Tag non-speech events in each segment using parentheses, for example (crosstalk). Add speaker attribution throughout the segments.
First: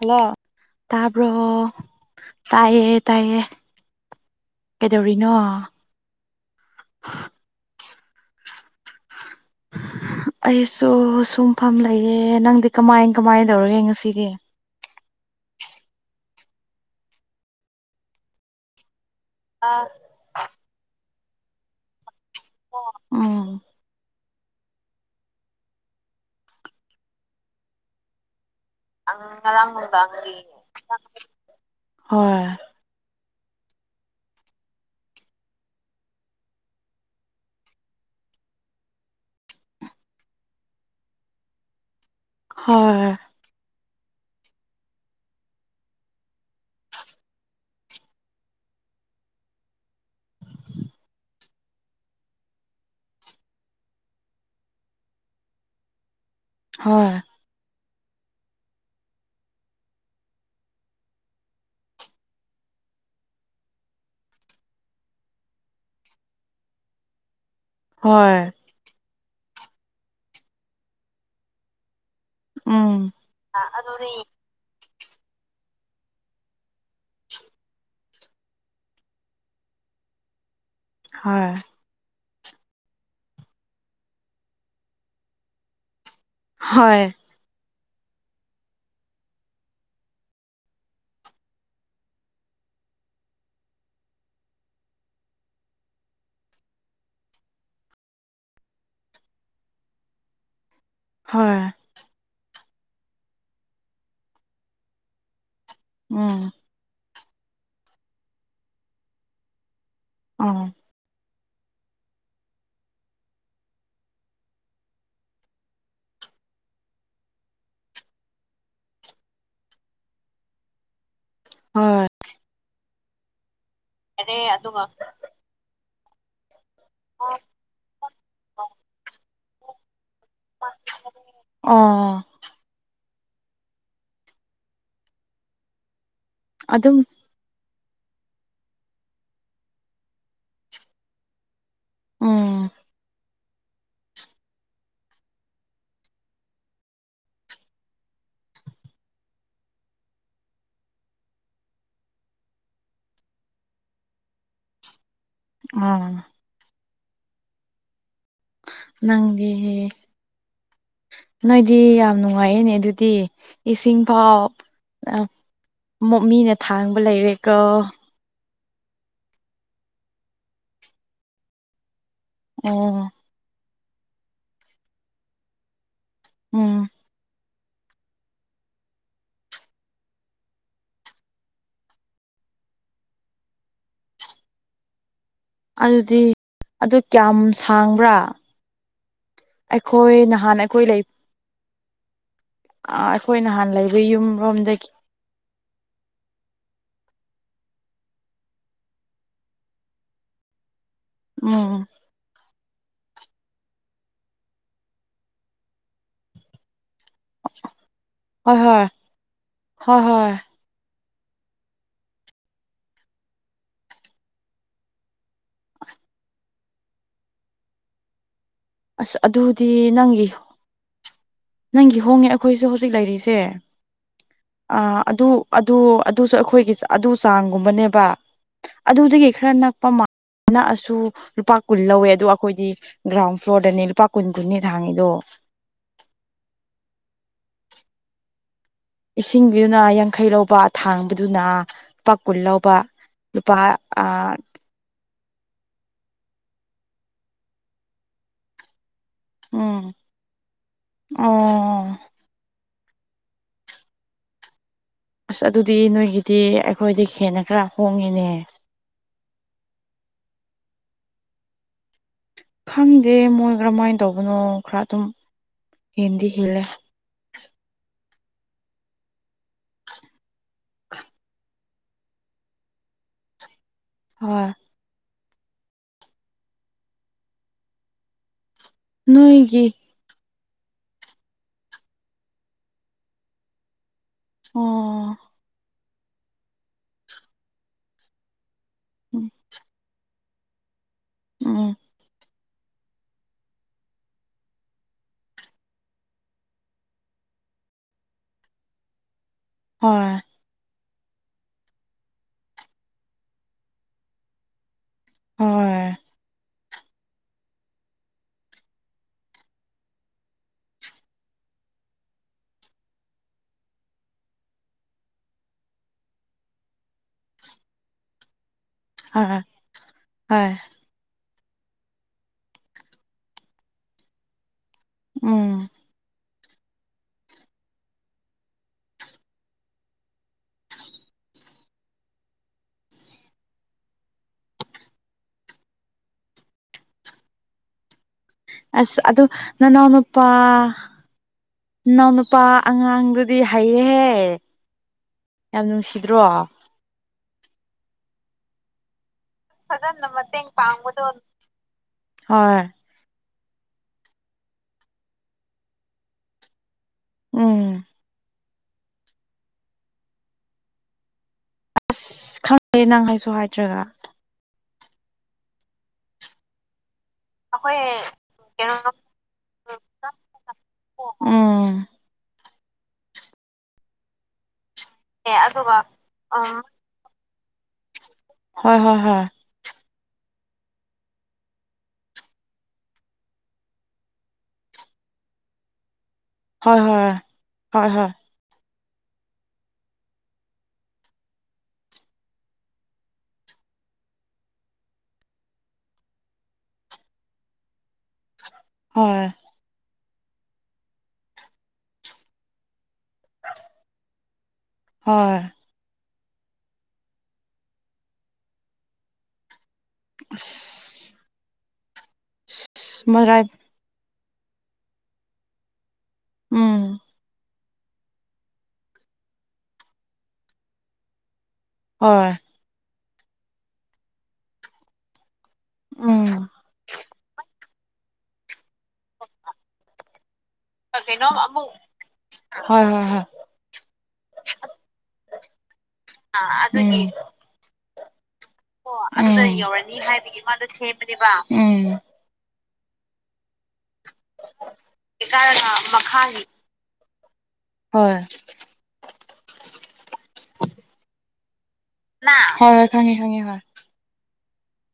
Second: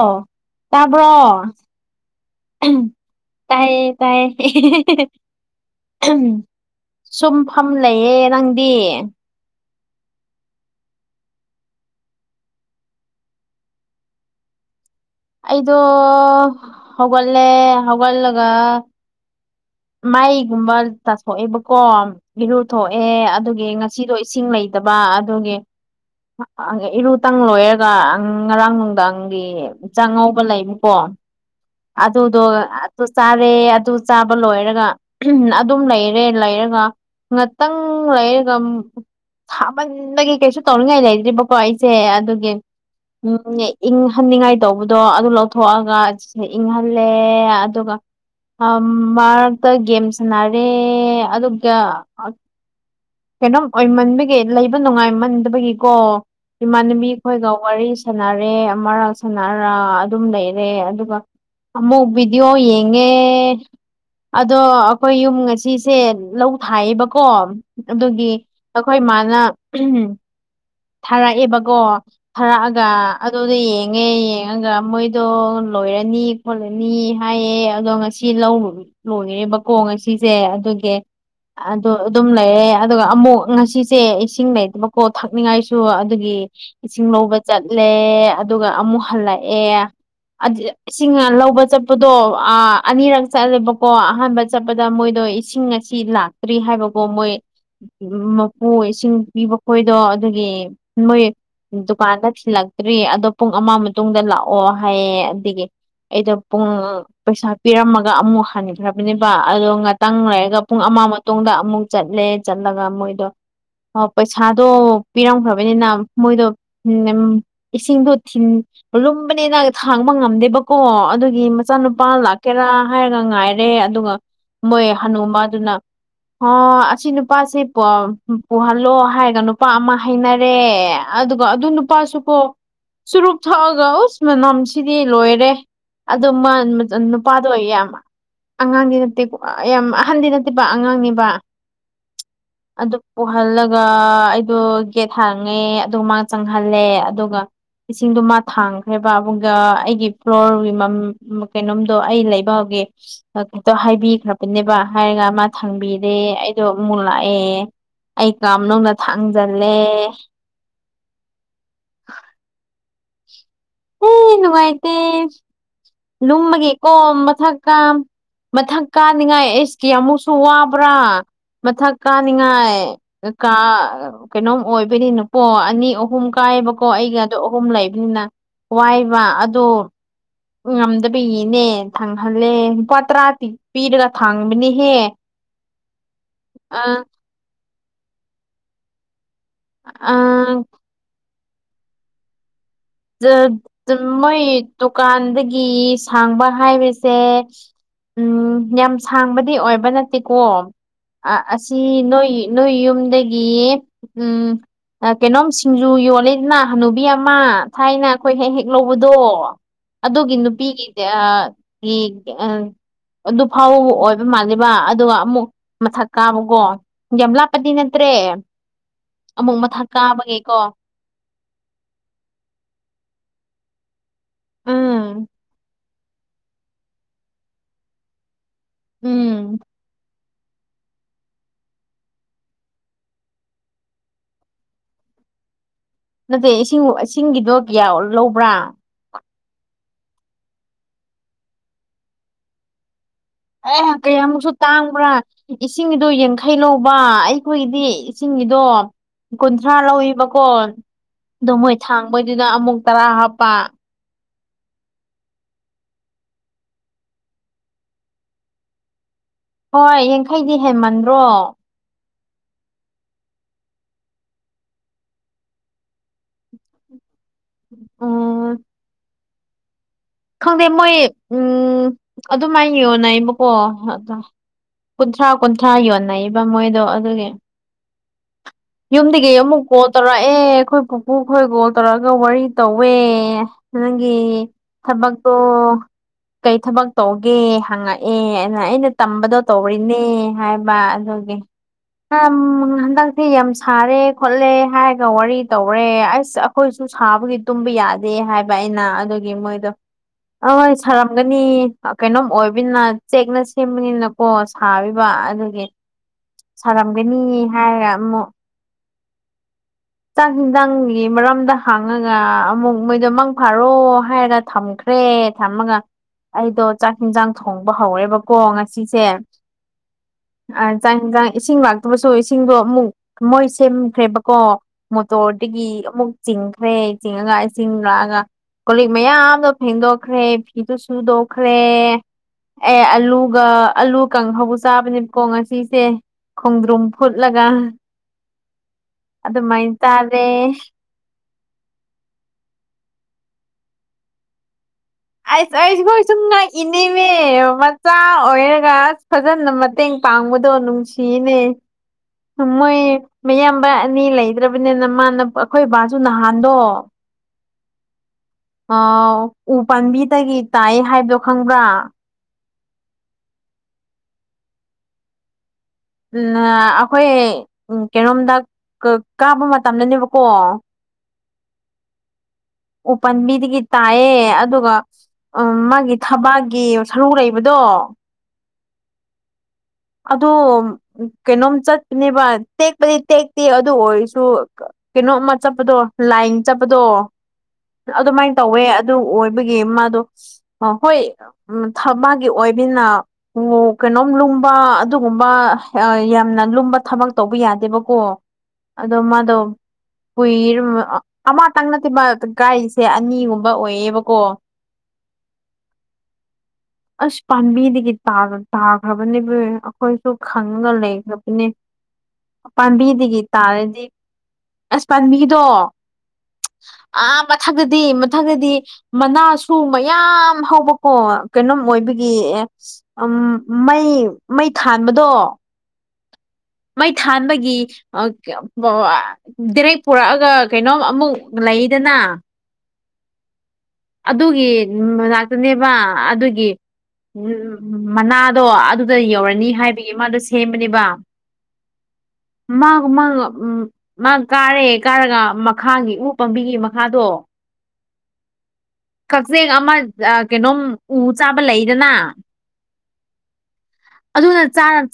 Speaker 1: Hello
Speaker 2: ꯇꯥꯕ꯭ꯔꯣ ꯇꯥꯏꯌꯦ ꯇꯥꯢꯌꯦ
Speaker 1: ꯀꯩꯗꯧꯔꯤꯅꯣ
Speaker 2: ꯁꯨꯝ ꯐꯝ ꯂꯩꯌꯦ ꯅꯪꯗꯤ
Speaker 1: ꯑꯩꯁꯨ ꯁꯨꯡ ꯐꯝ ꯂꯩꯑꯦ ꯅꯪꯗꯤ ꯀꯃꯥꯏ ꯀꯃꯥꯏꯅ ꯇꯧꯔꯒꯦ ꯉꯁꯤꯒꯤ
Speaker 2: ꯑꯩꯗꯣ ꯍꯧꯒꯠꯂꯦ ꯍꯧꯒꯠꯂꯒ
Speaker 1: ꯑꯥ
Speaker 2: ꯃꯥꯏꯒꯨꯝꯕ ꯇꯥꯊꯣꯛꯑꯦꯕꯀꯣ ꯏꯔꯨꯊꯣꯛꯑꯦ ꯑꯗꯨꯒꯤ ꯉꯁꯤꯗꯣ ꯏꯁꯤꯡ ꯂꯩ ꯇꯕ ꯑꯗꯨꯒꯤ ꯏꯔꯨ ꯇꯪ ꯂꯣꯏꯔꯒ ꯉꯔꯥꯡ ꯒꯤ
Speaker 1: ꯉꯔꯥꯡ ꯅꯨꯡꯗꯥꯡꯒꯤ
Speaker 2: ꯆꯥꯛꯉꯧꯕ ꯂꯩꯕꯀꯣ
Speaker 1: ꯍꯣꯏ
Speaker 2: ꯑꯗꯨꯗꯣ ꯑꯗꯨ ꯆꯥꯔꯦ ꯑꯗꯨ ꯆꯥ ꯂꯣꯏꯔꯒ ꯎ ꯑꯗꯨꯝ ꯂꯩꯔꯦ ꯂꯩꯔꯒ ꯉꯥꯛꯇꯪ ꯂꯩꯔꯒ ꯁꯥꯃꯟꯕꯒꯤ ꯀꯩꯁꯨ ꯇꯧꯅꯤꯡꯉꯥꯏ ꯂꯩꯇꯦꯕꯀꯣ ꯑꯩꯁꯦ ꯑꯗꯨꯒꯤ
Speaker 1: ꯍꯣꯏ
Speaker 2: ꯎꯝ ꯏꯪꯍꯟꯅꯤꯡꯉꯥꯏ ꯇꯧꯕꯗꯣ ꯑꯗꯨ ꯂꯧꯊꯣꯛꯑꯒ ꯏꯪꯍꯜꯂꯦ ꯑꯗꯨꯒ ꯑꯥ ꯃꯔꯛꯇ ꯒꯦꯝ ꯁꯥꯟꯅꯔꯦ ꯑꯗꯨꯒ ꯀꯩꯅꯣꯝ ꯑꯣꯏꯃꯟꯕꯒꯤ ꯂꯩꯕ ꯅꯨꯡꯉꯥꯏꯃꯟꯗꯕꯒꯤꯀꯣ ꯏꯃꯥꯟꯅꯕꯤ
Speaker 1: ꯍꯣꯏ
Speaker 2: ꯑꯩꯈꯣꯏꯒ ꯋꯥꯔꯤ ꯁꯥꯟꯅꯔꯦ ꯑꯃꯥꯔꯛ ꯁꯥꯟꯅꯔ ꯑꯗꯨꯝ ꯂꯩꯔꯦ ꯑꯗꯨꯒ ꯑꯃꯨꯛ ꯕꯤꯗꯣꯌꯦ ꯌꯦꯡꯉꯦ ꯑꯗꯣ ꯑꯩꯈꯣꯏ ꯌꯨꯝ ꯉꯁꯤꯁꯦ ꯂꯧ ꯊꯥꯏꯌꯦꯕꯀꯣ ꯑꯗꯨꯒꯤ
Speaker 1: ꯍꯣꯏ
Speaker 2: ꯑꯩꯈꯣꯏ ꯃꯥꯅ ꯊꯥꯔꯛꯑꯦꯕꯀꯣ ꯊꯥꯔꯛꯑꯒ
Speaker 1: ꯎꯝ
Speaker 2: ꯑꯗꯨꯗꯣ ꯌꯦꯡꯉꯦ
Speaker 1: ꯑꯗꯨꯗꯤ
Speaker 2: ꯌꯦꯡ (unintelligible) ꯒ ꯃꯣꯏꯗꯣ ꯂꯣꯏꯔꯅꯤ ꯈꯣꯠꯂꯅꯤ ꯍꯥꯏꯌꯦ ꯑꯗꯣ ꯉꯁꯤ ꯁꯤ ꯂꯧ ꯂꯣꯏꯕꯀꯣꯡ ꯉꯁꯤꯁꯦ ꯑꯗꯨꯒꯤ
Speaker 1: ꯍꯥꯏ
Speaker 2: ꯑꯗꯨ ꯑꯗꯨꯝ ꯂꯩꯔꯦ ꯑꯗꯨꯒ ꯑꯃꯨꯛ ꯉꯁꯤꯁꯦ ꯏꯁꯤꯡ ꯂꯩꯇꯕꯀꯣ ꯊꯛꯅꯤꯡꯉꯥꯏꯁꯨ ꯑꯗꯨꯒꯤ
Speaker 1: ꯍꯣꯏ
Speaker 2: ꯏꯁꯤꯡ ꯂꯧꯕ ꯆꯠꯂꯦ ꯑꯗꯨꯒ ꯑꯃꯨꯛ ꯍꯜꯂꯛꯑꯦ ꯑꯗꯨꯌ ꯏꯁꯤꯡ ꯂꯧꯕ ꯆꯠꯄꯗꯣ ꯑꯅꯤꯔꯛ ꯆꯠꯂꯦꯕꯀꯣ ꯑꯍꯥꯟꯕ ꯆꯠꯄꯗ ꯃꯣꯏꯗꯣ ꯏꯁꯤꯡ ꯉꯁꯤ ꯂꯥꯛ ꯇꯔꯤ ꯍꯥꯏꯕꯀꯣ ꯃꯣꯏ ꯃꯄꯨ ꯏꯁꯤꯡ ꯄꯤꯕ ꯈꯣꯏꯗꯣ ꯑꯗꯨꯒꯤ ꯃꯣꯏ
Speaker 1: ꯍꯣꯏ
Speaker 2: ꯗꯨꯀꯥꯟꯗ ꯊꯤꯜꯂꯛꯇ꯭ꯔꯤ ꯑꯗꯣ ꯄꯨꯡ ꯑꯃ ꯃꯇꯨꯡꯗ ꯂꯥꯛꯑꯣ ꯍꯥꯏꯌꯦ ꯑꯗꯨꯒꯤ ꯑꯩꯗꯣ
Speaker 1: ꯎꯝ
Speaker 2: ꯄꯨꯡ ꯄꯩꯁꯥ ꯄꯤꯔꯝꯃꯒ ꯑꯃꯨꯛ ꯍꯟꯈ꯭ꯔꯕꯅꯦꯕ ꯑꯗꯣ ꯉꯥꯛꯇꯪ
Speaker 1: ꯎꯝ
Speaker 2: ꯂꯔꯒ ꯄꯨꯡ ꯑꯃ ꯃ ꯇꯨꯡꯗ ꯑꯃꯨꯛ ꯆꯠꯂꯦ ꯆꯠꯂꯒ ꯃꯣꯏꯗꯣ ꯄꯩꯁꯥꯗꯣ ꯄꯤꯔꯝꯈ꯭ꯔꯕꯅꯤꯅ ꯃꯣꯏꯗꯣ ꯎ ꯎ ꯏꯁꯤꯡꯗꯣ ꯊꯤꯟ ꯂꯨꯝꯕꯅꯤꯅ ꯊꯥꯡꯕ ꯉꯝꯗꯦꯕꯀꯣ ꯑꯗꯨꯒꯤ
Speaker 1: ꯍꯣꯏ
Speaker 2: ꯃꯆꯥꯅꯨꯄꯥ ꯂꯥꯛꯀꯦꯔꯥ ꯍꯥꯏꯔꯒ ꯉꯥꯏꯔꯦ ꯑꯗꯨꯒ
Speaker 1: ꯌꯥꯔꯦ ꯑꯗꯨꯒ
Speaker 2: ꯃꯣꯏ ꯍꯅꯨꯃꯗꯨꯅ ꯑꯣ ꯑꯁꯤ ꯅꯨꯄꯥꯁꯤ ꯄꯨ ꯄꯨꯍꯜꯂꯣ ꯍꯥꯏꯔꯒ ꯅꯨꯄꯥ ꯑꯃ ꯅꯔꯦ ꯑꯗꯨꯒ ꯑꯗꯨ
Speaker 1: ꯑꯣ
Speaker 2: ꯅꯨꯄꯥꯁꯨ ꯑꯣ ꯆꯨꯔꯨꯞ ꯊꯛꯑꯒ ꯎꯁ ꯃꯅꯝꯁꯤꯗꯤ ꯂꯣꯏꯔꯦ ꯑꯗꯣ
Speaker 1: ꯑꯗꯨꯝ
Speaker 2: (unintelligible) ꯅꯨꯄꯥꯗꯣ ꯌꯥꯝ ꯑꯉꯥꯡꯗꯤ ꯅꯠꯇꯦꯀ ꯌꯥꯝ ꯑꯍꯟꯗꯤ ꯅꯠꯇꯦꯕ ꯑꯉꯥꯡꯅꯤꯕ
Speaker 1: ꯎꯝ
Speaker 2: ꯑꯗꯨ ꯄꯨꯍꯜꯂꯒ ꯑꯩꯗꯣ ꯒꯦꯠ ꯍꯥꯡꯉꯦ ꯑꯗꯨ ꯃꯥ ꯆꯪꯍꯜꯂꯦ ꯑꯗꯨꯒ ꯏꯁꯤꯡꯗꯣ ꯃꯥ ꯊꯥꯡꯈ꯭ꯔꯦꯕ ꯑꯗꯨꯒ ꯑꯩꯒꯤ ꯐ꯭ꯂꯣꯔꯒꯤ ꯀꯩꯅꯣꯝꯗꯣ ꯑꯩ ꯂꯩꯕꯒꯦ ꯇꯣ ꯍꯥꯏꯕꯤꯈ꯭ꯔꯕꯅꯦꯕ ꯍꯥꯏꯔꯒ ꯃꯥ
Speaker 1: ꯑ
Speaker 2: ꯊꯥꯡꯕꯤꯔꯦ ꯑꯩꯗꯣ ꯑꯃꯨꯛ ꯂꯥꯛꯑꯦ ꯑꯩ ꯀꯥ ꯃꯅꯨꯡꯗ
Speaker 1: ꯅꯪꯒꯤ
Speaker 2: ꯊꯥꯡꯖꯤꯜ
Speaker 1: ꯅꯣꯏꯗꯤ ꯌꯥꯝ ꯅꯨꯡꯉꯥꯏꯌꯦꯅꯦ ꯑꯗꯨꯗꯤ ꯏꯁꯤꯡ ꯄꯥꯎ ꯑ
Speaker 2: ꯂꯨꯝꯕꯒꯤ ꯀꯣ ꯃꯊꯛ ꯀꯥꯝ ꯃꯊꯪ ꯀꯥꯅꯤꯡꯉꯥꯏ ꯑꯩꯁ ꯀꯌꯥ ꯑꯃꯨꯛꯁꯨ ꯋꯥꯕ꯭ꯔꯥ ꯃꯊꯛ ꯀꯥꯅꯤꯡꯉꯥꯏ
Speaker 1: ꯑꯣ
Speaker 2: ꯀꯥ ꯀꯩꯅꯣꯝ ꯑꯣꯏꯕꯅꯤꯅꯨꯀꯣ ꯑꯅꯤ ꯑꯍꯨ ꯑꯍꯨꯝ
Speaker 1: ꯎꯝ
Speaker 2: ꯀꯥꯏꯕꯀꯣ ꯑꯩꯒ ꯑꯗꯣ ꯑꯍꯨꯝ ꯂꯩꯕꯅꯤꯅ ꯋꯥꯏꯕ ꯑꯗꯣ ꯎꯝ ꯉꯝꯗꯕꯒꯤꯅꯦ ꯊꯥꯡꯍꯜꯂꯦ ꯂꯨꯄꯥ ꯇꯔꯥ ꯄꯤꯔꯒ ꯊꯥꯡꯕꯅꯤꯍꯦ
Speaker 1: ꯑꯗꯨꯗꯤ ꯑꯗꯨ ꯀꯌꯥꯝ ꯁꯥꯡꯕ꯭ꯔꯥ
Speaker 2: ꯑ
Speaker 1: ꯑꯩꯈꯣꯏ ꯅꯍꯥꯟ ꯑꯩꯈꯣꯏ ꯂꯩ ꯑꯩꯈꯣꯏ ꯅꯍꯥꯟ ꯂꯩꯕ
Speaker 2: ꯃꯣꯏ
Speaker 1: ꯌꯨꯝꯔꯣꯝꯗꯒꯤ
Speaker 2: ꯗꯨꯀꯥꯟꯗꯒꯤ ꯁꯥꯡꯕ ꯍꯥꯏꯕꯁꯦ ꯎꯝ ꯌꯥꯝ ꯁꯥꯡꯕꯗꯤ ꯑꯣꯏꯕ ꯅꯠꯇꯦꯀꯣ
Speaker 1: ꯎꯝ
Speaker 2: ꯑꯁꯤ ꯅꯣꯏ ꯅꯣꯏ ꯌꯨꯝꯗꯒꯤ ꯎꯝ ꯀꯩꯅꯣꯝ ꯁꯤꯡꯖꯨ ꯌꯣꯂꯦꯗꯅ ꯍꯅꯨꯕꯤ ꯑꯃ ꯊꯥꯏꯅ ꯑꯩꯈꯣꯏ ꯍꯦꯛ
Speaker 1: ꯍꯣꯏ
Speaker 2: ꯍꯦꯛ
Speaker 1: ꯍꯣꯏ
Speaker 2: ꯂꯧꯕꯗꯣ
Speaker 1: ꯍꯣꯏ ꯍꯣꯏ
Speaker 2: ꯑꯗꯨꯒꯤ ꯅꯨꯄꯤꯒꯤ ꯌꯥ ꯊꯤ ꯑꯥ (unintelligible) ꯑꯗꯨ ꯐꯥꯎꯕꯕꯨ ꯑꯣꯏꯕ ꯃꯥꯜꯂꯤꯕ ꯑꯗꯨꯒ ꯑꯃꯨꯛ ꯃꯊꯛ ꯀꯥꯕꯀꯣ ꯌꯥꯝ ꯂꯥꯞꯄꯗꯤ ꯅꯠꯇ꯭ꯔꯦ
Speaker 1: ꯑꯁ
Speaker 2: ꯑꯃꯨꯛ
Speaker 1: ꯑꯗꯨꯗꯤ
Speaker 2: ꯃꯊꯛ
Speaker 1: ꯅꯪꯒꯤ
Speaker 2: ꯀꯥꯕꯒꯤꯀꯣ
Speaker 1: ꯅꯪꯒꯤ ꯍꯣꯡꯉꯦ ꯑꯩꯈꯣꯏꯁꯨ ꯍꯧꯖꯤꯛ ꯂꯩꯔꯤꯁꯦ
Speaker 2: ꯎꯝ
Speaker 1: ꯑꯗꯨ ꯑꯗꯨ ꯑꯗꯨꯁꯨ ꯑꯩꯈꯣꯏꯒꯤ ꯑꯗꯨ ꯆꯥꯡꯒꯨꯝꯕꯅꯦꯕ ꯑꯗꯨꯗꯒꯤ
Speaker 2: ꯎꯝ
Speaker 1: ꯈꯔ ꯅꯛꯄ ꯃꯥꯟ ꯅꯅꯥꯛꯑꯁꯨ ꯂꯨꯄꯥ ꯀꯨꯟ ꯂꯧꯋꯦ ꯑꯗꯣ ꯑꯩꯈꯣꯏꯗꯤ ꯒ꯭ꯔꯥꯎꯟ ꯐ꯭ꯂꯣꯔꯗꯅꯤ ꯂꯨꯄꯥ ꯀꯨꯟ ꯀꯨꯟꯅꯤ ꯊꯥꯡꯉꯤꯗꯣ
Speaker 2: ꯅꯠꯇꯦ ꯏꯁꯤꯡ ꯏꯁꯤꯡꯒꯤꯗꯣ ꯀꯌꯥ ꯂꯧꯕ꯭ꯔꯥ?
Speaker 1: ꯏꯁꯤꯡꯗꯨꯅ ꯌꯥꯡꯈꯩ ꯂꯧꯕ ꯑꯊꯥꯡꯕꯗꯨꯅ ꯂꯨꯄꯥ ꯀꯨꯟ ꯂꯧꯕ ꯂꯨꯄꯥ
Speaker 2: ꯑꯦ ꯀꯩ
Speaker 1: ꯑꯥ
Speaker 2: ꯑꯃꯨ ꯁ ꯇꯥꯡꯕ꯭ꯔꯥ ꯏꯁꯤꯡꯗꯣ ꯌꯦꯡꯈꯩ ꯂꯧꯕ ꯑꯩꯈꯣꯏꯒꯤꯗꯤ ꯏꯁꯤꯡꯒꯤꯗꯣ ꯀꯨꯟꯊ꯭ꯔꯥ
Speaker 1: ꯎꯝ
Speaker 2: ꯂꯧꯋꯕꯀꯣ ꯑꯣ ꯃꯣꯏ ꯊꯥꯡꯕꯩꯗꯨꯅ ꯑꯃꯨꯛ ꯇꯔꯥ ꯍꯥꯞꯄ
Speaker 1: ꯑꯁ ꯑꯗꯨꯗꯤ ꯅꯣꯏꯒꯤꯗꯤ ꯑꯩꯈꯣꯏꯗꯤ ꯍꯦꯟꯅ ꯈꯔ ꯍꯣꯡꯉꯤꯅꯦ꯫
Speaker 2: ꯍꯣꯏ ꯌꯥꯡꯈꯩꯗꯤ ꯍꯦꯟꯃꯟꯗ꯭ꯔꯣ
Speaker 1: ꯈꯪꯗꯦ ꯃꯣꯏ ꯀꯔꯝꯃꯥꯏꯅ ꯇꯧꯕꯅꯣ ꯈꯔ ꯑꯗꯨꯝ ꯍꯦꯟꯗꯤ ꯍꯦꯜꯂꯦ꯫
Speaker 2: ꯑꯣ ꯈꯪꯗꯦ ꯃꯣꯏ ꯎꯝ ꯑꯗꯨꯃꯥꯏꯅ ꯌꯣꯟꯅꯩꯕꯀꯣ ꯑꯗ
Speaker 1: ꯍꯣꯏ
Speaker 2: ꯀꯨꯟꯊ꯭ꯔꯥ ꯀꯨꯟꯊ꯭ꯔꯥ ꯌꯣꯟꯅꯩꯑꯕ ꯃꯣꯏꯗꯣ ꯑꯗꯨꯒꯤ ꯌꯨꯝꯗꯤꯗꯒꯤꯩ ꯑꯃꯨꯛ
Speaker 1: ꯅꯣꯏꯒꯤ
Speaker 2: ꯀꯣꯜ ꯇꯧꯔꯛꯑꯦ ꯑꯩꯈꯣꯏ ꯄꯨꯄꯨ ꯈꯣꯏ ꯀꯣꯜ ꯇꯧꯔꯛꯑꯒ ꯋꯥꯔꯤ ꯇꯧꯋꯦ꯫ ꯅꯪꯒꯤ
Speaker 1: ꯑꯣ
Speaker 2: ꯊꯕꯛꯇꯣ ꯀꯩ ꯊꯕꯛ ꯇꯧꯒꯦ ꯍꯪꯉꯛ ꯑꯦ ꯑꯗꯨ ꯑꯩꯅ
Speaker 1: ꯎꯝ
Speaker 2: ꯇꯝꯕꯗꯣ ꯇꯧꯔꯤꯅꯦ ꯍꯥꯏꯕ ꯑꯗꯨꯒꯤ
Speaker 1: ꯎꯝ
Speaker 2: ꯎꯝ ꯍꯟꯗꯥꯛ ꯁꯤ ꯌꯥꯝ ꯁꯥꯔꯦ ꯈꯣꯠꯂꯦ ꯍꯥꯏꯔꯒ ꯋꯥꯔꯤ ꯇꯧꯔꯦ ꯑꯁ ꯑꯩꯈꯣꯏꯁꯨ ꯁꯥꯕꯒꯤ ꯇꯨꯝꯕ ꯌꯥꯗꯦ ꯍꯥꯏꯕ ꯑꯩꯅ ꯑꯗꯨꯒꯤ ꯃꯣꯏꯗꯣ
Speaker 1: ꯍꯣꯏ
Speaker 2: ꯑꯣꯏ ꯁꯥꯔꯝꯒꯅꯤ ꯀꯩꯅꯣꯝ ꯑꯣꯏꯕꯅꯤꯅ ꯆꯦꯛꯅ ꯁꯦꯝꯕꯅꯤꯅꯀꯣ ꯁꯥ ꯑꯗꯨꯒꯤ
Speaker 1: ꯍꯣꯏ
Speaker 2: ꯁꯥꯔꯝꯒꯅꯤ ꯍꯥꯏꯔꯒ ꯑꯃꯨꯛ ꯆꯛ ꯆꯥꯛ ꯍꯤꯟꯖꯥꯡꯒꯤ ꯃꯔꯝꯗ ꯍꯥꯡꯉꯒ ꯑꯃꯨꯛ ꯃꯣꯏꯗꯣ ꯃꯪ ꯐꯥꯔꯣ ꯍꯥꯏꯔꯒ ꯊꯝꯈ꯭ꯔꯦ꯫ ꯐꯦ ꯊꯝꯃꯒ ꯑꯩꯗꯣ ꯆꯥꯛ ꯌꯦꯟꯖꯥꯡ ꯊꯣꯡꯕ ꯍꯧꯔꯦꯕ ꯀꯣ ꯉꯁꯤꯁꯦ
Speaker 1: ꯍꯣꯏ ꯍꯣꯏ
Speaker 2: ꯑ ꯆꯥꯡꯟꯁꯥꯡ ꯏꯁꯤꯡ ꯂꯥꯛꯇꯕꯁꯨ ꯏꯁꯤꯡꯗꯣ ꯑꯃꯨꯛ ꯃꯣꯏ ꯁꯦꯝꯈ꯭ꯔꯦꯕꯀꯣ
Speaker 1: ꯎꯝ
Speaker 2: ꯃꯣꯇꯣꯔꯗꯒꯤ ꯑꯃꯨꯛ ꯆꯤꯡꯈ꯭ꯔꯦ ꯆꯤꯡꯉꯒ ꯏꯁꯤꯡ ꯂꯥꯛꯑꯒ ꯀꯣꯂꯤꯛ ꯃꯌꯥꯝꯗꯣ ꯐꯦꯡꯗꯣꯛꯈ꯭ꯔꯦ ꯐꯤꯗꯨ ꯁꯨꯗꯣꯛꯈ꯭ꯔꯦ꯫ ꯑꯦ ꯑꯂꯨꯒ ꯑꯥꯂꯨꯒꯍ ꯆꯥꯕꯅꯦꯕꯀꯣ ꯉꯁꯤꯁꯦ꯫ ꯈꯣꯡꯗ꯭ꯔꯨꯝ ꯐꯨꯠꯂꯒ
Speaker 1: ꯑꯁ ꯑꯗꯨꯗ
Speaker 2: ꯑꯗꯨꯃꯥꯏꯅ
Speaker 1: ꯅꯅꯋꯥꯅꯄꯥ
Speaker 2: ꯆꯥꯔꯦ
Speaker 1: ꯏꯅꯥꯎ ꯅꯨꯨꯄꯥ ꯑꯉꯥꯡꯗꯨꯗꯤ ꯍꯩꯔꯦꯍꯦ꯫
Speaker 2: ꯑꯩꯁ
Speaker 1: ꯌꯥꯝ
Speaker 2: ꯑꯩꯁꯤꯕꯨ ꯁꯨꯝ ꯉꯛ
Speaker 1: ꯅꯨꯡꯁꯤꯗ꯭ꯔꯣ
Speaker 2: ꯏꯅꯦꯃꯦ ꯃꯆꯥ ꯑꯣꯏꯔꯒ ꯐꯖꯅ ꯃꯇꯦꯡ
Speaker 1: ꯐꯖꯅ ꯃꯇꯦꯡ
Speaker 2: ꯄꯥꯡꯕꯗꯣ
Speaker 1: ꯄꯥꯡꯕꯗꯣ
Speaker 2: ꯅꯨꯡꯁꯤꯅꯦ
Speaker 1: ꯍꯣꯏ
Speaker 2: ꯃꯣꯏ ꯃꯌꯥꯝꯕ ꯑꯅꯤ ꯂꯩꯇ꯭ꯔꯕꯅꯤꯅ ꯃꯥꯅ ꯑꯩꯈꯣꯏ ꯕꯥꯁꯨ ꯅꯍꯥꯟꯗꯣ
Speaker 1: ꯎꯝ
Speaker 2: ꯑ ꯎ ꯄꯥꯝꯕꯤꯗꯒꯤ ꯇꯥꯏ ꯍꯥꯏꯕꯗꯣ ꯈꯪꯕ꯭ꯔꯥ
Speaker 1: ꯑꯁ ꯈꯪꯉꯦ ꯅꯪ ꯍꯥꯏꯁꯨ ꯍꯥꯏꯗ꯭ꯔꯒ
Speaker 2: ꯎ ꯑꯩꯈꯣꯏ
Speaker 1: ꯑꯩꯈꯣꯏ
Speaker 2: ꯀꯩꯅꯣꯝꯗ
Speaker 1: ꯀꯩꯅꯣ
Speaker 2: ꯀꯥꯕ ꯃꯇꯝꯗꯅꯦꯕꯀꯣ
Speaker 1: ꯎꯝ
Speaker 2: ꯎ ꯄꯝꯕꯤꯗꯒꯤ ꯇꯥꯏꯑꯦ ꯑꯗꯨꯒ
Speaker 1: ꯑꯦ
Speaker 2: ꯎ
Speaker 1: ꯑꯗꯨꯒ
Speaker 2: ꯃꯥꯒꯤ
Speaker 1: ꯑ
Speaker 2: ꯊꯕꯥꯛꯀꯤ ꯁꯔꯨ ꯂꯩꯕꯗꯣ
Speaker 1: ꯍꯣꯏ ꯍꯣꯏ ꯍꯣꯏ
Speaker 2: ꯑꯗꯨ ꯀꯩꯅꯣꯝ ꯆꯠꯄꯅꯦꯕ ꯇꯦꯛꯄꯗꯤ ꯇꯦꯛꯇꯤ ꯑꯗꯨ ꯑꯣꯏꯔꯁꯨ ꯀꯩꯅꯣꯝ ꯑꯃ ꯆꯠꯄꯗꯣ ꯂꯥꯏꯟ
Speaker 1: ꯍꯣꯏ
Speaker 2: ꯆꯠꯄꯗꯣ
Speaker 1: ꯍꯣꯏ ꯍꯣꯏ ꯍꯣꯏ
Speaker 2: ꯑꯗꯨꯃꯥꯏꯅ ꯇꯧꯋꯦ ꯑꯗꯨ ꯑꯣꯏꯕꯒꯤ ꯑꯃ ꯑꯗꯣ ꯍꯣꯏ ꯎꯝ ꯊꯕꯥꯛꯀꯤ ꯑꯣꯏꯕꯤꯅ ꯑꯣ ꯀꯩꯅꯣꯝ ꯂꯨꯝꯕ ꯑꯗꯨꯒꯨꯝꯕ ꯌꯥꯝꯅ ꯂꯨꯝꯕ ꯊꯕꯛ ꯇꯧꯕ ꯌꯥꯗꯦꯕꯀꯣ ꯑꯗꯣ
Speaker 1: ꯍꯣꯏ
Speaker 2: ꯃꯥꯗꯣ ꯎꯨꯏꯔ ꯑꯥ ꯑꯇꯥꯡꯅꯠꯇꯕ ꯀꯥꯏꯁꯦ ꯑꯅꯤꯒꯨꯝꯕ ꯑꯣꯏꯌꯦꯕꯀꯣ
Speaker 1: ꯍꯣꯏ
Speaker 2: ꯑꯁ ꯄꯥꯝꯕꯤꯗꯒꯤ ꯇꯥꯈ꯭ꯔꯕꯅꯦꯕ ꯑꯩꯈꯣꯏꯁꯨ ꯈꯪꯉ ꯂꯩꯈ꯭ꯔ
Speaker 1: ꯑꯁ
Speaker 2: ꯏꯅꯦ ꯄꯥꯝꯕꯤꯗꯒꯤ
Speaker 1: ꯃꯔꯥꯏ
Speaker 2: ꯇꯥꯔꯗꯤ ꯑꯁ ꯄꯥꯝꯕꯤꯗꯣ
Speaker 1: ꯎꯝ
Speaker 2: ꯑ ꯃꯊꯛꯇꯗꯤ ꯃꯊꯛꯇꯗꯤ ꯃꯅꯥꯁꯨ ꯃꯌꯥꯝ ꯍꯧꯕꯀꯣ ꯀꯩꯅꯣꯝ ꯑꯣꯏꯕꯒꯤ
Speaker 1: ꯍꯣꯏ
Speaker 2: ꯑꯦ ꯎꯝ ꯃꯩ ꯃꯩ ꯊꯥꯟꯕꯗꯣ
Speaker 1: ꯎꯝ
Speaker 2: ꯃꯩ ꯊꯥꯟꯕꯒꯤ ꯗꯦꯔꯦꯛ ꯄꯨꯔꯛꯑꯒ ꯀꯩꯅꯣꯝ ꯑꯃꯨꯛ
Speaker 1: ꯀꯩꯅꯣꯝ ꯑꯃꯨꯛ
Speaker 2: ꯂꯩꯗꯅ
Speaker 1: ꯍꯣꯏ ꯍꯣꯏ ꯍꯣꯏ
Speaker 2: ꯑꯗꯨꯒꯤ ꯃꯅꯥꯛꯇꯅꯦꯕ ꯑꯗꯨꯒꯤ
Speaker 1: ꯑꯥ ꯑꯗꯨꯒꯤ
Speaker 2: ꯎꯝ ꯃꯅꯥꯗꯣ ꯑꯗꯨꯗ ꯌꯧꯔꯅꯤ ꯍꯥꯏꯕꯒꯤ ꯃꯥꯗꯣ ꯁꯦꯝꯃꯦ
Speaker 1: ꯁꯦꯕꯗꯤ ꯋꯥ ꯎ
Speaker 2: ꯃꯥꯒ ꯃꯥꯒ ꯎꯝ ꯃꯥ ꯀꯥꯔꯦ ꯀꯥꯔꯒ ꯃꯈꯥꯒꯤ ꯎꯃꯨ ꯄꯥꯝꯕꯤꯒꯤ ꯃꯈꯥꯗꯣ
Speaker 1: ꯍꯣꯏ
Speaker 2: ꯀꯛꯆꯤꯡ ꯑꯃ ꯀꯩꯅꯣꯝ ꯎ ꯆꯥꯕ ꯂꯩꯗꯅ
Speaker 1: ꯍ ꯍꯣꯏ ꯊꯉꯦ ꯊꯉꯦ ꯍ
Speaker 2: ꯑꯗꯨꯅ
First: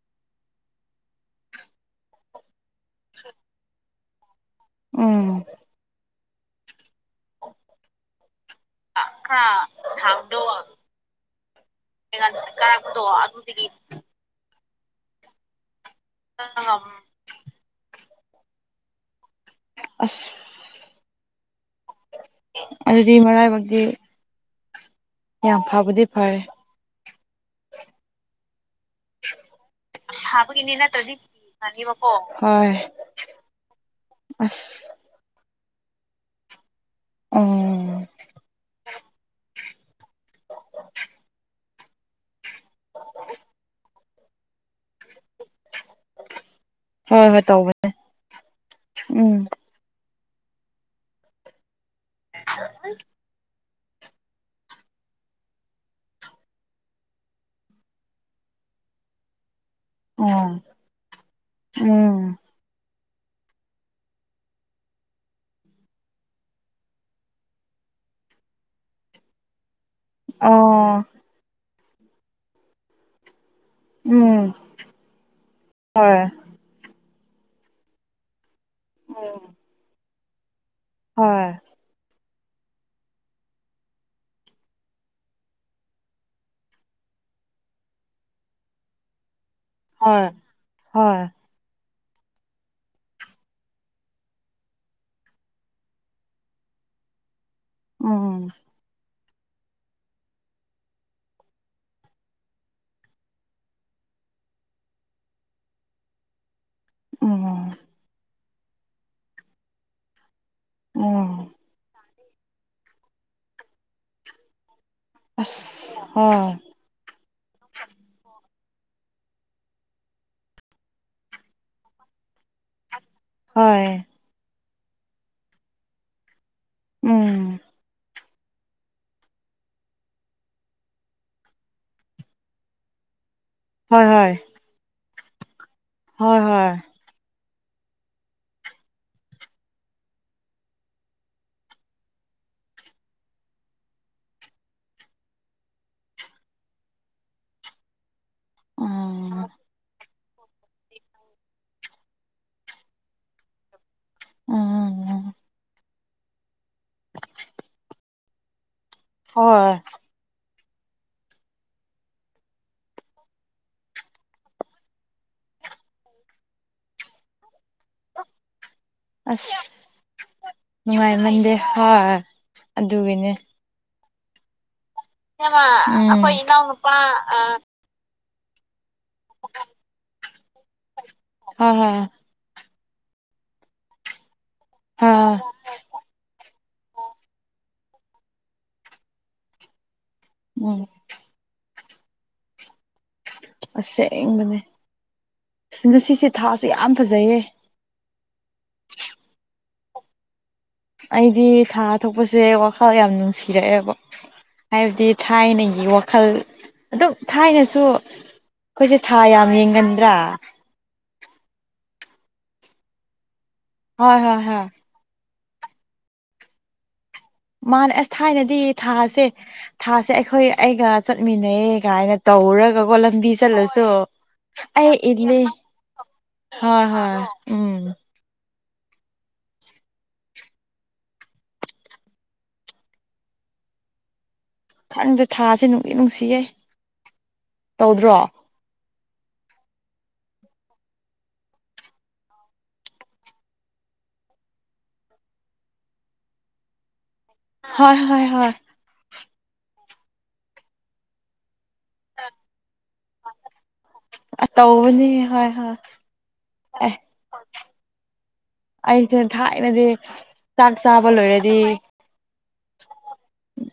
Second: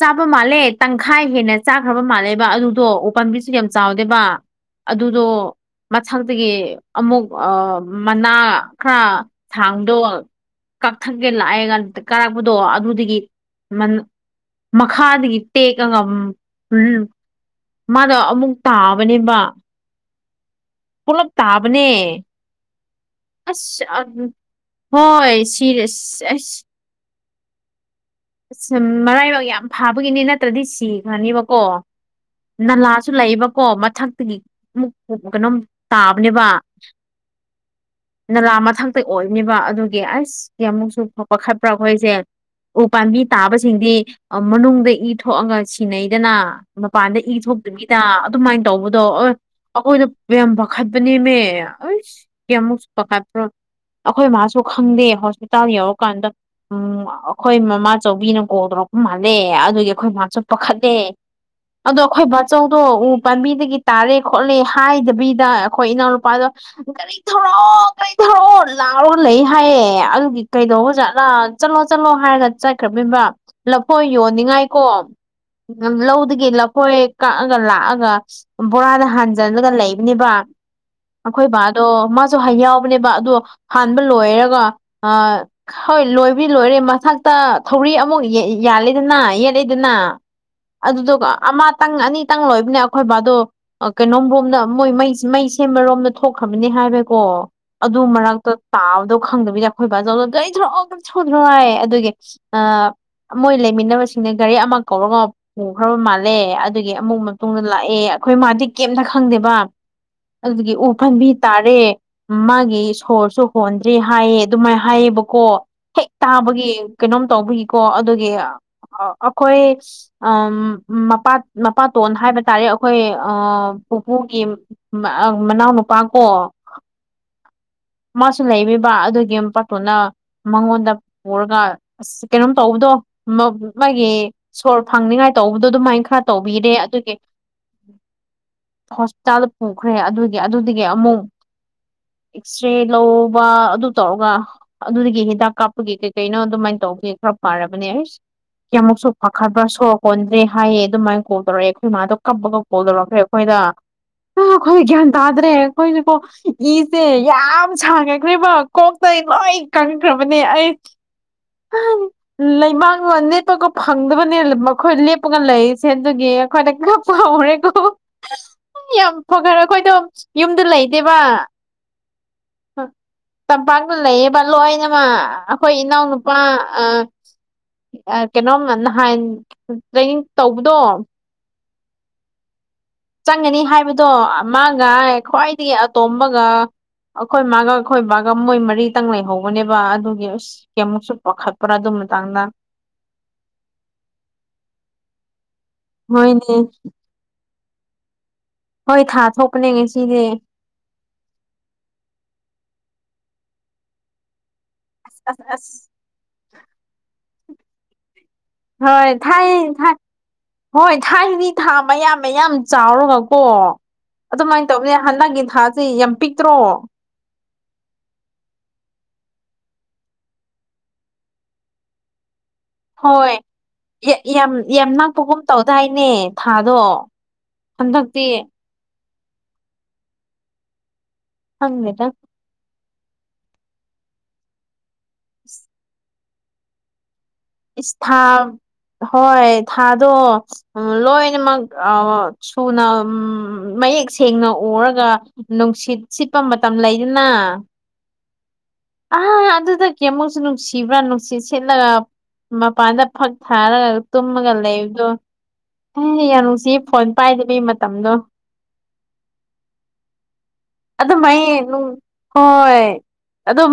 Speaker 2: ꯆꯥꯕ ꯃꯥꯜꯂꯦ ꯇꯪꯈꯥꯏ ꯍꯦꯟꯅ ꯆꯥꯈ꯭ꯔꯕ ꯃꯥꯜꯂꯦꯕ ꯑꯗꯨ ꯗꯣ ꯎꯄꯥꯝꯕꯤꯁꯨ ꯌꯥꯝ ꯆꯥꯎꯗꯦꯕ ꯑꯗꯨꯗꯣ
Speaker 1: ꯎꯝ
Speaker 2: ꯃꯊꯛꯇꯒꯤ ꯑꯃꯨꯛ ꯑꯥ ꯃꯅꯥ ꯈꯔ ꯊꯥꯡꯗꯣ
Speaker 1: ꯊꯥꯕꯗꯣ
Speaker 2: ꯀꯛꯊꯛꯀꯦ ꯂꯥꯛꯑꯦꯒꯥ ꯀꯥꯔꯛꯄꯗꯣ ꯑꯗꯨꯗꯒꯤ ꯃꯈꯥꯗꯗꯒꯤ ꯇꯦꯛ ꯀꯒ ꯎꯝ ꯃꯥꯗꯣ ꯑꯃꯨꯛ ꯇꯥꯕꯅꯦꯕ
Speaker 1: ꯑꯁ
Speaker 2: ꯄꯨꯂꯞ ꯇꯥꯕꯅꯦ
Speaker 1: ꯑꯗꯨꯗꯤ ꯃꯔꯥꯏꯕꯛꯇꯤ
Speaker 2: ꯑꯁ ꯍꯣꯏ
Speaker 1: ꯌꯥꯝ ꯐꯕꯗꯤ
Speaker 2: ꯁꯤꯔꯁꯤ
Speaker 1: ꯐꯔꯦ
Speaker 2: ꯑꯁ ꯃꯔꯥꯏꯕꯛ ꯌꯥꯝ ꯐꯥꯕꯒꯤꯅꯤ ꯅꯠꯇ꯭ꯔꯗꯤ
Speaker 1: ꯊꯥꯕꯒꯤꯅꯤ ꯅꯠꯇ꯭ꯔꯗꯤ
Speaker 2: ꯁꯤꯈ꯭ꯔꯅꯤꯕꯀꯣ
Speaker 1: ꯊꯤꯈ꯭ꯔꯅꯤꯕꯀꯣ ꯍꯣꯏ
Speaker 2: ꯅꯂꯥꯁꯨ ꯂꯩꯌꯦꯕꯀꯣ ꯃꯊꯛꯇꯒꯤ ꯑꯃꯨꯛ
Speaker 1: ꯑꯁ
Speaker 2: ꯀꯩꯅꯣꯝ ꯇꯥꯕꯅꯦꯕ
Speaker 1: ꯎꯝ
Speaker 2: ꯅꯂꯥ ꯃꯊꯪ ꯑꯣꯏꯕꯅꯤꯕ ꯑꯗꯨꯒꯤ ꯑꯁ ꯀꯩ ꯑꯃꯨꯛꯁꯨ ꯐꯛꯄ ꯈꯠꯄ꯭ꯔꯥ ꯑꯩꯈꯣꯏꯁꯦ ꯎ ꯄꯥꯝꯕꯤ ꯇꯥꯕꯁꯤꯡꯗꯤ ꯃꯅꯨꯡꯗ ꯏ ꯊꯣꯛꯑꯒ ꯁꯤꯅꯩꯗꯅ ꯃꯄꯥꯟꯗ
Speaker 1: ꯍꯣꯏ
Speaker 2: ꯏ
Speaker 1: ꯍꯣꯏ ꯇꯧꯕꯅꯦ
Speaker 2: ꯊꯣꯛꯇꯥꯕꯤꯗꯥ ꯑꯗꯨꯃꯥꯏꯅ ꯇꯧꯕꯗꯣ ꯑꯣꯏ
Speaker 1: ꯎꯝ
Speaker 2: ꯑꯩꯈꯣꯏꯅ ꯌꯥꯝ ꯄꯥꯈꯥꯠꯄꯅꯦꯃꯦ ꯀꯌꯥꯃꯨꯛ ꯄꯥꯈꯥꯠ ꯑꯩꯈꯣꯏ ꯃꯥꯁꯨ ꯈꯪꯗꯦ ꯍꯣꯁꯄꯤꯇꯥꯜ ꯌꯧꯔꯀꯥꯟꯗ ꯎꯝ ꯑꯩꯈꯣꯏ ꯃꯃꯥꯆꯧꯕꯤꯅ ꯀꯣꯜ ꯇꯧꯔꯛꯄ ꯃꯥꯜꯂꯦ ꯑꯗꯨꯒꯤ ꯑꯩꯈꯣꯏ ꯃꯁꯨ
Speaker 1: ꯎꯝ
Speaker 2: ꯄꯥꯈꯠꯂꯦ ꯑꯗꯣ
Speaker 1: ꯎꯝ
Speaker 2: ꯑꯩꯈꯣꯏ ꯕꯥꯆꯧꯗꯣ ꯎ ꯄꯥꯝꯕꯤꯗꯒꯤ ꯇꯥꯔꯦ ꯈꯣꯠꯂꯦ ꯍꯥꯏꯗꯕꯤ ꯑꯗꯥ ꯑꯩꯈꯣꯏ ꯏꯅꯥꯎ ꯅꯨꯨꯄꯥꯗꯣ ꯀꯔꯤ ꯊꯧꯔꯛꯑꯣ ꯀꯔꯤ ꯊꯧꯔꯛꯑꯣ ꯂꯧꯔꯒ ꯂꯩ ꯍꯥꯏꯌꯦ ꯑꯗꯨꯒꯤ
Speaker 1: ꯑꯣ
Speaker 2: ꯀꯩꯗꯧꯕꯥꯖꯠꯂꯥ ꯆꯠꯂꯣ ꯆꯠꯂꯣ ꯍꯥꯏꯔꯒ ꯆꯠꯈ꯭ꯔꯕꯤꯝꯕ ꯂꯐꯣꯏ
Speaker 1: ꯎꯝ
Speaker 2: ꯌꯣꯟꯅꯤꯡꯉꯥꯏꯀꯣ
Speaker 1: ꯍꯣꯏ
Speaker 2: ꯂꯝꯂꯧꯗꯒꯤ ꯂꯐꯣꯏ ꯀꯛꯑꯒ ꯂꯥꯛꯑꯒ ꯕꯣꯔꯥꯗ
Speaker 1: ꯎꯝ
Speaker 2: ꯍꯥꯟꯖꯜꯂꯒ ꯂꯩꯕꯅꯦꯕ
Speaker 1: ꯍꯣꯏ
Speaker 2: ꯑꯩꯈꯣꯏ ꯕꯥ ꯑꯗꯣ ꯃꯥꯁꯨꯍꯥ ꯌꯥꯎꯕꯅꯦꯕ ꯑꯗꯣ ꯍꯥꯟꯕ ꯂꯣꯏꯔꯒ ꯑꯥ ꯍꯣꯏ ꯂꯣꯏꯕ ꯂꯣꯏꯔꯦ ꯃꯊꯛꯇ ꯊꯧꯔꯤ ꯑꯃꯨꯛ ꯌꯥꯜꯂꯦꯗꯅ ꯌꯦ ꯂꯩꯗꯅꯥ
Speaker 1: ꯍꯣꯏ ꯍꯣꯏ
Speaker 2: ꯑꯗꯨꯗꯀꫭ ꯑꯃꯠ ꯇꯪ ꯑꯅꯤꯇꯪ ꯂꯣꯏꯕꯅꯦ ꯑꯩꯈꯣꯏ ꯕꯥꯗꯣ ꯀꯩꯅꯣꯝ ꯕꯣꯝꯗ ꯃꯣꯏ ꯃꯩ ꯃꯩ ꯁꯦꯝꯕꯔꯣꯝꯗ ꯊꯣꯛꯈ꯭ꯔꯕꯅꯤ ꯍꯥꯏꯕꯩꯀꯣ ꯑꯗꯨ
Speaker 1: ꯎꯝ
Speaker 2: ꯃꯔꯛꯇ ꯇꯥꯕꯗꯣ ꯈꯪꯗꯕꯤꯗ ꯑꯩꯈꯣꯏ ꯕꯥꯖꯧꯗꯣ ꯒꯥꯔꯤ ꯊꯧꯔꯛ ꯑꯣ ꯊꯧꯔꯛꯇꯔꯤꯕꯣ ꯍꯏꯌꯦ ꯃꯣꯏ ꯂꯩꯃꯤꯟꯅꯕꯁꯤꯡꯅ ꯒꯥꯔꯤ ꯑꯃ ꯀꯧꯔꯒ ꯄꯨꯈ꯭ꯔꯕ ꯃꯥꯜꯂꯦ ꯑꯗꯨꯒꯤ ꯑꯃꯨꯛ ꯃꯇꯨꯡꯗ
Speaker 1: ꯎꯝ
Speaker 2: ꯂꯥꯛꯑꯦ ꯑꯩꯈꯣꯏ ꯃꯥꯗꯤ ꯀꯩꯝꯇ ꯈꯪꯗꯦꯕ ꯑꯗꯨꯗꯒꯤ ꯎ ꯐꯟꯕꯤ
Speaker 1: ꯎꯝ
Speaker 2: ꯇꯥꯔꯦ ꯃꯥꯒꯤ ꯁꯣꯔꯁꯨ ꯍꯣꯟꯗ꯭ꯔꯦ ꯍꯥꯏꯌꯦ ꯑꯗꯨꯃꯥꯏꯅ ꯍꯥꯏꯌꯦꯕꯀꯣ
Speaker 1: ꯑꯁ
Speaker 2: ꯍꯦꯛ
Speaker 1: ꯍꯣꯏ
Speaker 2: ꯇꯥꯕꯒꯤ ꯀꯩꯅꯣꯝ ꯇꯧꯕꯒꯤꯀꯣ ꯑꯗꯨꯒꯤ ꯑꯩꯈꯣꯏ ꯑꯝ ꯃꯄꯥ ꯃꯄꯥꯇꯣꯟ ꯍꯥꯏꯕ ꯇꯥꯔꯦ ꯑꯩꯈꯣꯏ
Speaker 1: ꯍꯣꯏ
Speaker 2: ꯄꯨꯄꯨꯒꯤ ꯃꯅꯥꯎ ꯅꯨꯄꯥ ꯀꯣ
Speaker 1: ꯎꯝ
Speaker 2: ꯃꯥꯁꯨ ꯂꯩꯕꯤꯕ ꯑꯗꯨꯒꯤ ꯃꯄꯥꯇꯣꯟꯗ ꯃꯉꯣꯟꯗ ꯄꯨꯔꯒ ꯑꯁ ꯀꯩꯅꯣꯝ ꯇꯧꯕꯗꯣ
Speaker 1: ꯍꯣꯏ
Speaker 2: ꯃꯥꯒꯤ
Speaker 1: ꯍꯣꯏ
Speaker 2: ꯁꯣꯔ ꯐꯪꯅꯤꯉꯥꯏ ꯇꯧꯕꯗꯣ ꯑꯗꯨꯃꯥꯏꯅ ꯈꯔ
Speaker 1: ꯍꯣꯏ
Speaker 2: ꯇꯧꯕꯤꯔꯦ
Speaker 1: ꯍꯣꯏ
Speaker 2: ꯑꯗꯨꯒꯤ ꯍꯣꯁꯄꯤꯇꯥꯜꯗ ꯄꯨꯈ꯭ꯔꯦ ꯑꯗꯨꯒꯤ ꯑꯗꯨꯗꯒꯤ ꯑꯃꯨꯛ ꯑꯦꯛꯁꯔꯦ ꯂꯧꯕ ꯑꯗꯨ ꯇꯧꯔꯒ ꯑꯗꯨꯗꯒꯤ ꯍꯤꯗꯥꯛ ꯀꯥꯞꯄꯒꯤ ꯀꯩ ꯀꯩꯅꯣ ꯑꯗꯨꯃꯥꯏꯅ ꯇꯧꯕꯒꯤꯦ ꯈꯔ ꯄꯥꯔꯕꯅꯦ ꯑꯩꯁ ꯌꯃꯨꯛ ꯁꯣꯛ
Speaker 1: ꯎꯝ
Speaker 2: ꯄꯈꯠꯕ ꯁꯣ ꯍꯣꯟꯗ꯭ꯔꯦ ꯍꯥꯏꯌꯦ ꯑꯗꯨꯃꯥꯏꯅ ꯀꯣꯜ ꯇꯧꯔꯛꯑꯦ ꯑꯩꯈꯣꯏ ꯃꯥꯗꯣ ꯀꯞꯄꯒ ꯀꯣꯜ ꯇꯧꯔꯛꯈ꯭ꯔꯦ ꯑꯩꯈꯣꯏꯗ ꯑ ꯑꯩꯈꯣꯏ ꯒ꯭ꯌꯥꯟ
Speaker 1: ꯎꯝ
Speaker 2: ꯇꯥꯗ꯭ꯔꯦ ꯑꯩꯈꯣꯏꯅꯀꯣ ꯏꯁꯦ ꯌꯥꯝ ꯁꯥꯡꯉꯦꯈꯔꯕ ꯀꯣꯛꯇꯩ ꯂꯣꯏ
Speaker 1: ꯍꯣꯏ
Speaker 2: ꯀꯪꯈ꯭ꯔꯕꯅꯦ ꯑꯩ ꯂꯩꯕꯥꯛꯅ ꯅꯦꯠꯄꯒ ꯐꯪꯗꯕꯅꯦ ꯃꯈꯣꯏ ꯂꯦꯞꯄꯒ ꯂꯩꯔꯤꯁꯦꯗꯨꯒꯤ ꯑꯩꯈꯣꯏꯗ ꯈꯞ ꯐꯥꯎꯔꯦꯀꯣ ꯌꯥꯝ
Speaker 1: ꯑꯁ
Speaker 2: ꯐꯈꯔꯦ ꯑꯩꯈꯣꯏꯗꯣ ꯌꯨꯝꯗ ꯂꯩꯗꯦꯕ
Speaker 1: ꯅꯨꯡꯉꯥꯏꯃꯟꯗꯦ ꯍꯣꯏ ꯑꯗꯨꯒꯤꯅꯦ
Speaker 2: ꯄꯥꯛꯇ ꯂꯩꯌꯦꯕ ꯂꯣꯏꯅꯃꯛ ꯑꯩꯈꯣꯏ ꯏꯅꯥꯎꯅꯨꯄꯥ ꯑ ꯀꯩꯅꯣꯝ ꯅꯍꯥꯟ ꯇ꯭ꯔꯦꯅꯤꯡ ꯇꯧꯕꯗꯣ
Speaker 1: ꯍ ꯍ
Speaker 2: ꯆꯪꯒꯅꯤ ꯍꯥꯏꯕꯗꯣ ꯃꯥꯒ
Speaker 1: ꯍꯣꯏ
Speaker 2: ꯈ꯭ꯋꯥꯏꯗꯒꯤ ꯑꯇꯣꯝꯕꯒ ꯑꯩꯈꯣꯏ ꯃꯥꯒ ꯑꯩꯈꯣꯏ ꯕꯥꯒ ꯃꯣꯏ ꯃꯔꯤꯇꯪ ꯂꯩꯍꯧꯕꯅꯦꯕ ꯑꯗꯨꯒꯤ ꯑꯁ
Speaker 1: ꯎꯝ
Speaker 2: ꯀꯩꯃꯨꯛꯁꯨ ꯄꯥꯈꯠꯄ꯭ꯔꯥ ꯑꯗꯨ ꯃꯇꯥꯡꯗ
Speaker 1: ꯑꯁꯦꯡꯕꯅꯦ ꯉꯁꯤꯁꯦ
Speaker 2: ꯍꯣꯏꯅꯦ
Speaker 1: ꯊꯥꯁꯨ ꯌꯥꯝ ꯐꯖꯩꯌꯦ
Speaker 2: ꯍꯣꯏ ꯊꯥ ꯊꯣꯛꯀꯅꯦ ꯉ ꯁꯤꯁꯦ
Speaker 1: ꯑꯩꯗꯤ ꯊꯥ ꯊꯣꯛꯄꯁꯦ ꯋꯥꯈꯜ ꯌꯥꯝ ꯅꯨꯡꯁꯤꯔꯛꯑꯦꯕ ꯍꯥꯏꯕꯗꯤ
Speaker 2: ꯑꯁ ꯑꯁ
Speaker 1: ꯊꯥꯏꯅꯒꯤ ꯋꯥꯈꯜ ꯑꯗꯨꯝ ꯊꯥꯏꯅꯁꯨ ꯑꯩꯈꯣꯏꯁꯦ ꯊꯥ
Speaker 2: ꯊꯥꯏ
Speaker 1: ꯌꯥꯝ ꯌꯦꯡꯒꯟꯗ꯭ꯔꯥ
Speaker 2: ꯍꯣꯏ ꯊꯥꯏ ꯍꯗꯤ ꯊꯥ ꯃꯌꯥꯝ ꯃꯌꯥꯝ ꯆꯥꯎꯔꯒꯀꯣ
Speaker 1: ꯍꯣꯏ ꯍꯣꯏ
Speaker 2: ꯑꯗꯨꯃꯥꯏꯅ
Speaker 1: ꯍꯣꯏ
Speaker 2: ꯇꯧꯅꯦ ꯍꯟꯗꯛꯀꯤ ꯊꯥꯁꯦ ꯌꯥꯝ ꯄꯤꯛꯇ꯭ꯔꯣ
Speaker 1: ꯃꯥꯅꯦ ꯑꯁ ꯊꯥꯏꯅꯗꯤ ꯊꯥꯁꯦ ꯊꯥꯁꯦ ꯑꯩꯈꯣꯏ ꯑꯩꯒ ꯆꯠꯃꯤꯟꯅꯩꯌꯦ ꯀꯥꯏꯅ ꯇꯧꯔꯒ
Speaker 2: ꯍꯣꯏ ꯌꯥꯝ ꯌꯥꯝ
Speaker 1: ꯑꯩ ꯏꯜꯂꯤ
Speaker 2: ꯅꯛꯄꯒꯨꯝ ꯇꯧꯗꯥꯏꯅꯦ ꯊꯥꯗꯣ
Speaker 1: ꯍꯣꯏ ꯍꯣꯏ ꯎꯝ
Speaker 2: ꯍꯟꯗꯛ ꯄꯦ
Speaker 1: (unintelligible)
Speaker 2: ꯍꯪꯅꯤꯗ
Speaker 1: ꯈꯪꯗꯦ ꯊꯥꯁꯦ ꯅꯨꯡꯗꯤꯠ ꯅꯨꯡꯁꯤꯌꯦꯦ
Speaker 2: ꯊꯥ ꯍꯣꯏ ꯊꯥꯗꯣ ꯂꯣꯏꯅꯃꯛ ꯁꯨꯅ ꯎ ꯃꯌꯦꯛ ꯁꯦꯡꯅ ꯎꯔꯒ ꯅꯨꯡꯁꯤꯠ ꯁꯤꯠꯄ ꯃꯇꯝ ꯂꯩꯗꯅ
Speaker 1: ꯍꯣꯏ ꯍꯣꯏ ꯍꯣꯏ
Speaker 2: ꯑ ꯑꯗꯨꯗ ꯀꯦꯃꯨꯛꯁꯨ ꯅꯨꯡꯁꯤꯕ꯭ꯔꯥ ꯅꯨꯡꯁꯤꯠ ꯁꯤꯦꯠꯂꯒ ꯃꯄꯥꯟꯗ ꯐꯛ ꯊꯥꯔꯒ
Speaker 1: ꯑꯁ
Speaker 2: ꯇꯨꯝꯃꯒ ꯂꯩꯕꯗꯣ
Speaker 1: ꯇꯧꯕꯅꯤ ꯍꯣꯏ ꯍꯣꯏ
Speaker 2: ꯑꯦ ꯌꯥ ꯨꯁꯤ
Speaker 1: ꯑꯦ
Speaker 2: ꯐꯣꯟ ꯄꯥꯏꯗꯕꯤ ꯃꯇꯝꯗꯣ
Speaker 1: ꯑꯩꯁꯦ ꯊꯥꯏꯅꯗꯤ ꯆꯥꯛ ꯆꯥꯕ
Speaker 2: ꯑꯗꯨꯃꯥꯏ
Speaker 1: ꯂꯣꯏꯔꯗꯤ
Speaker 2: ꯍꯣꯏ ꯑꯗꯣ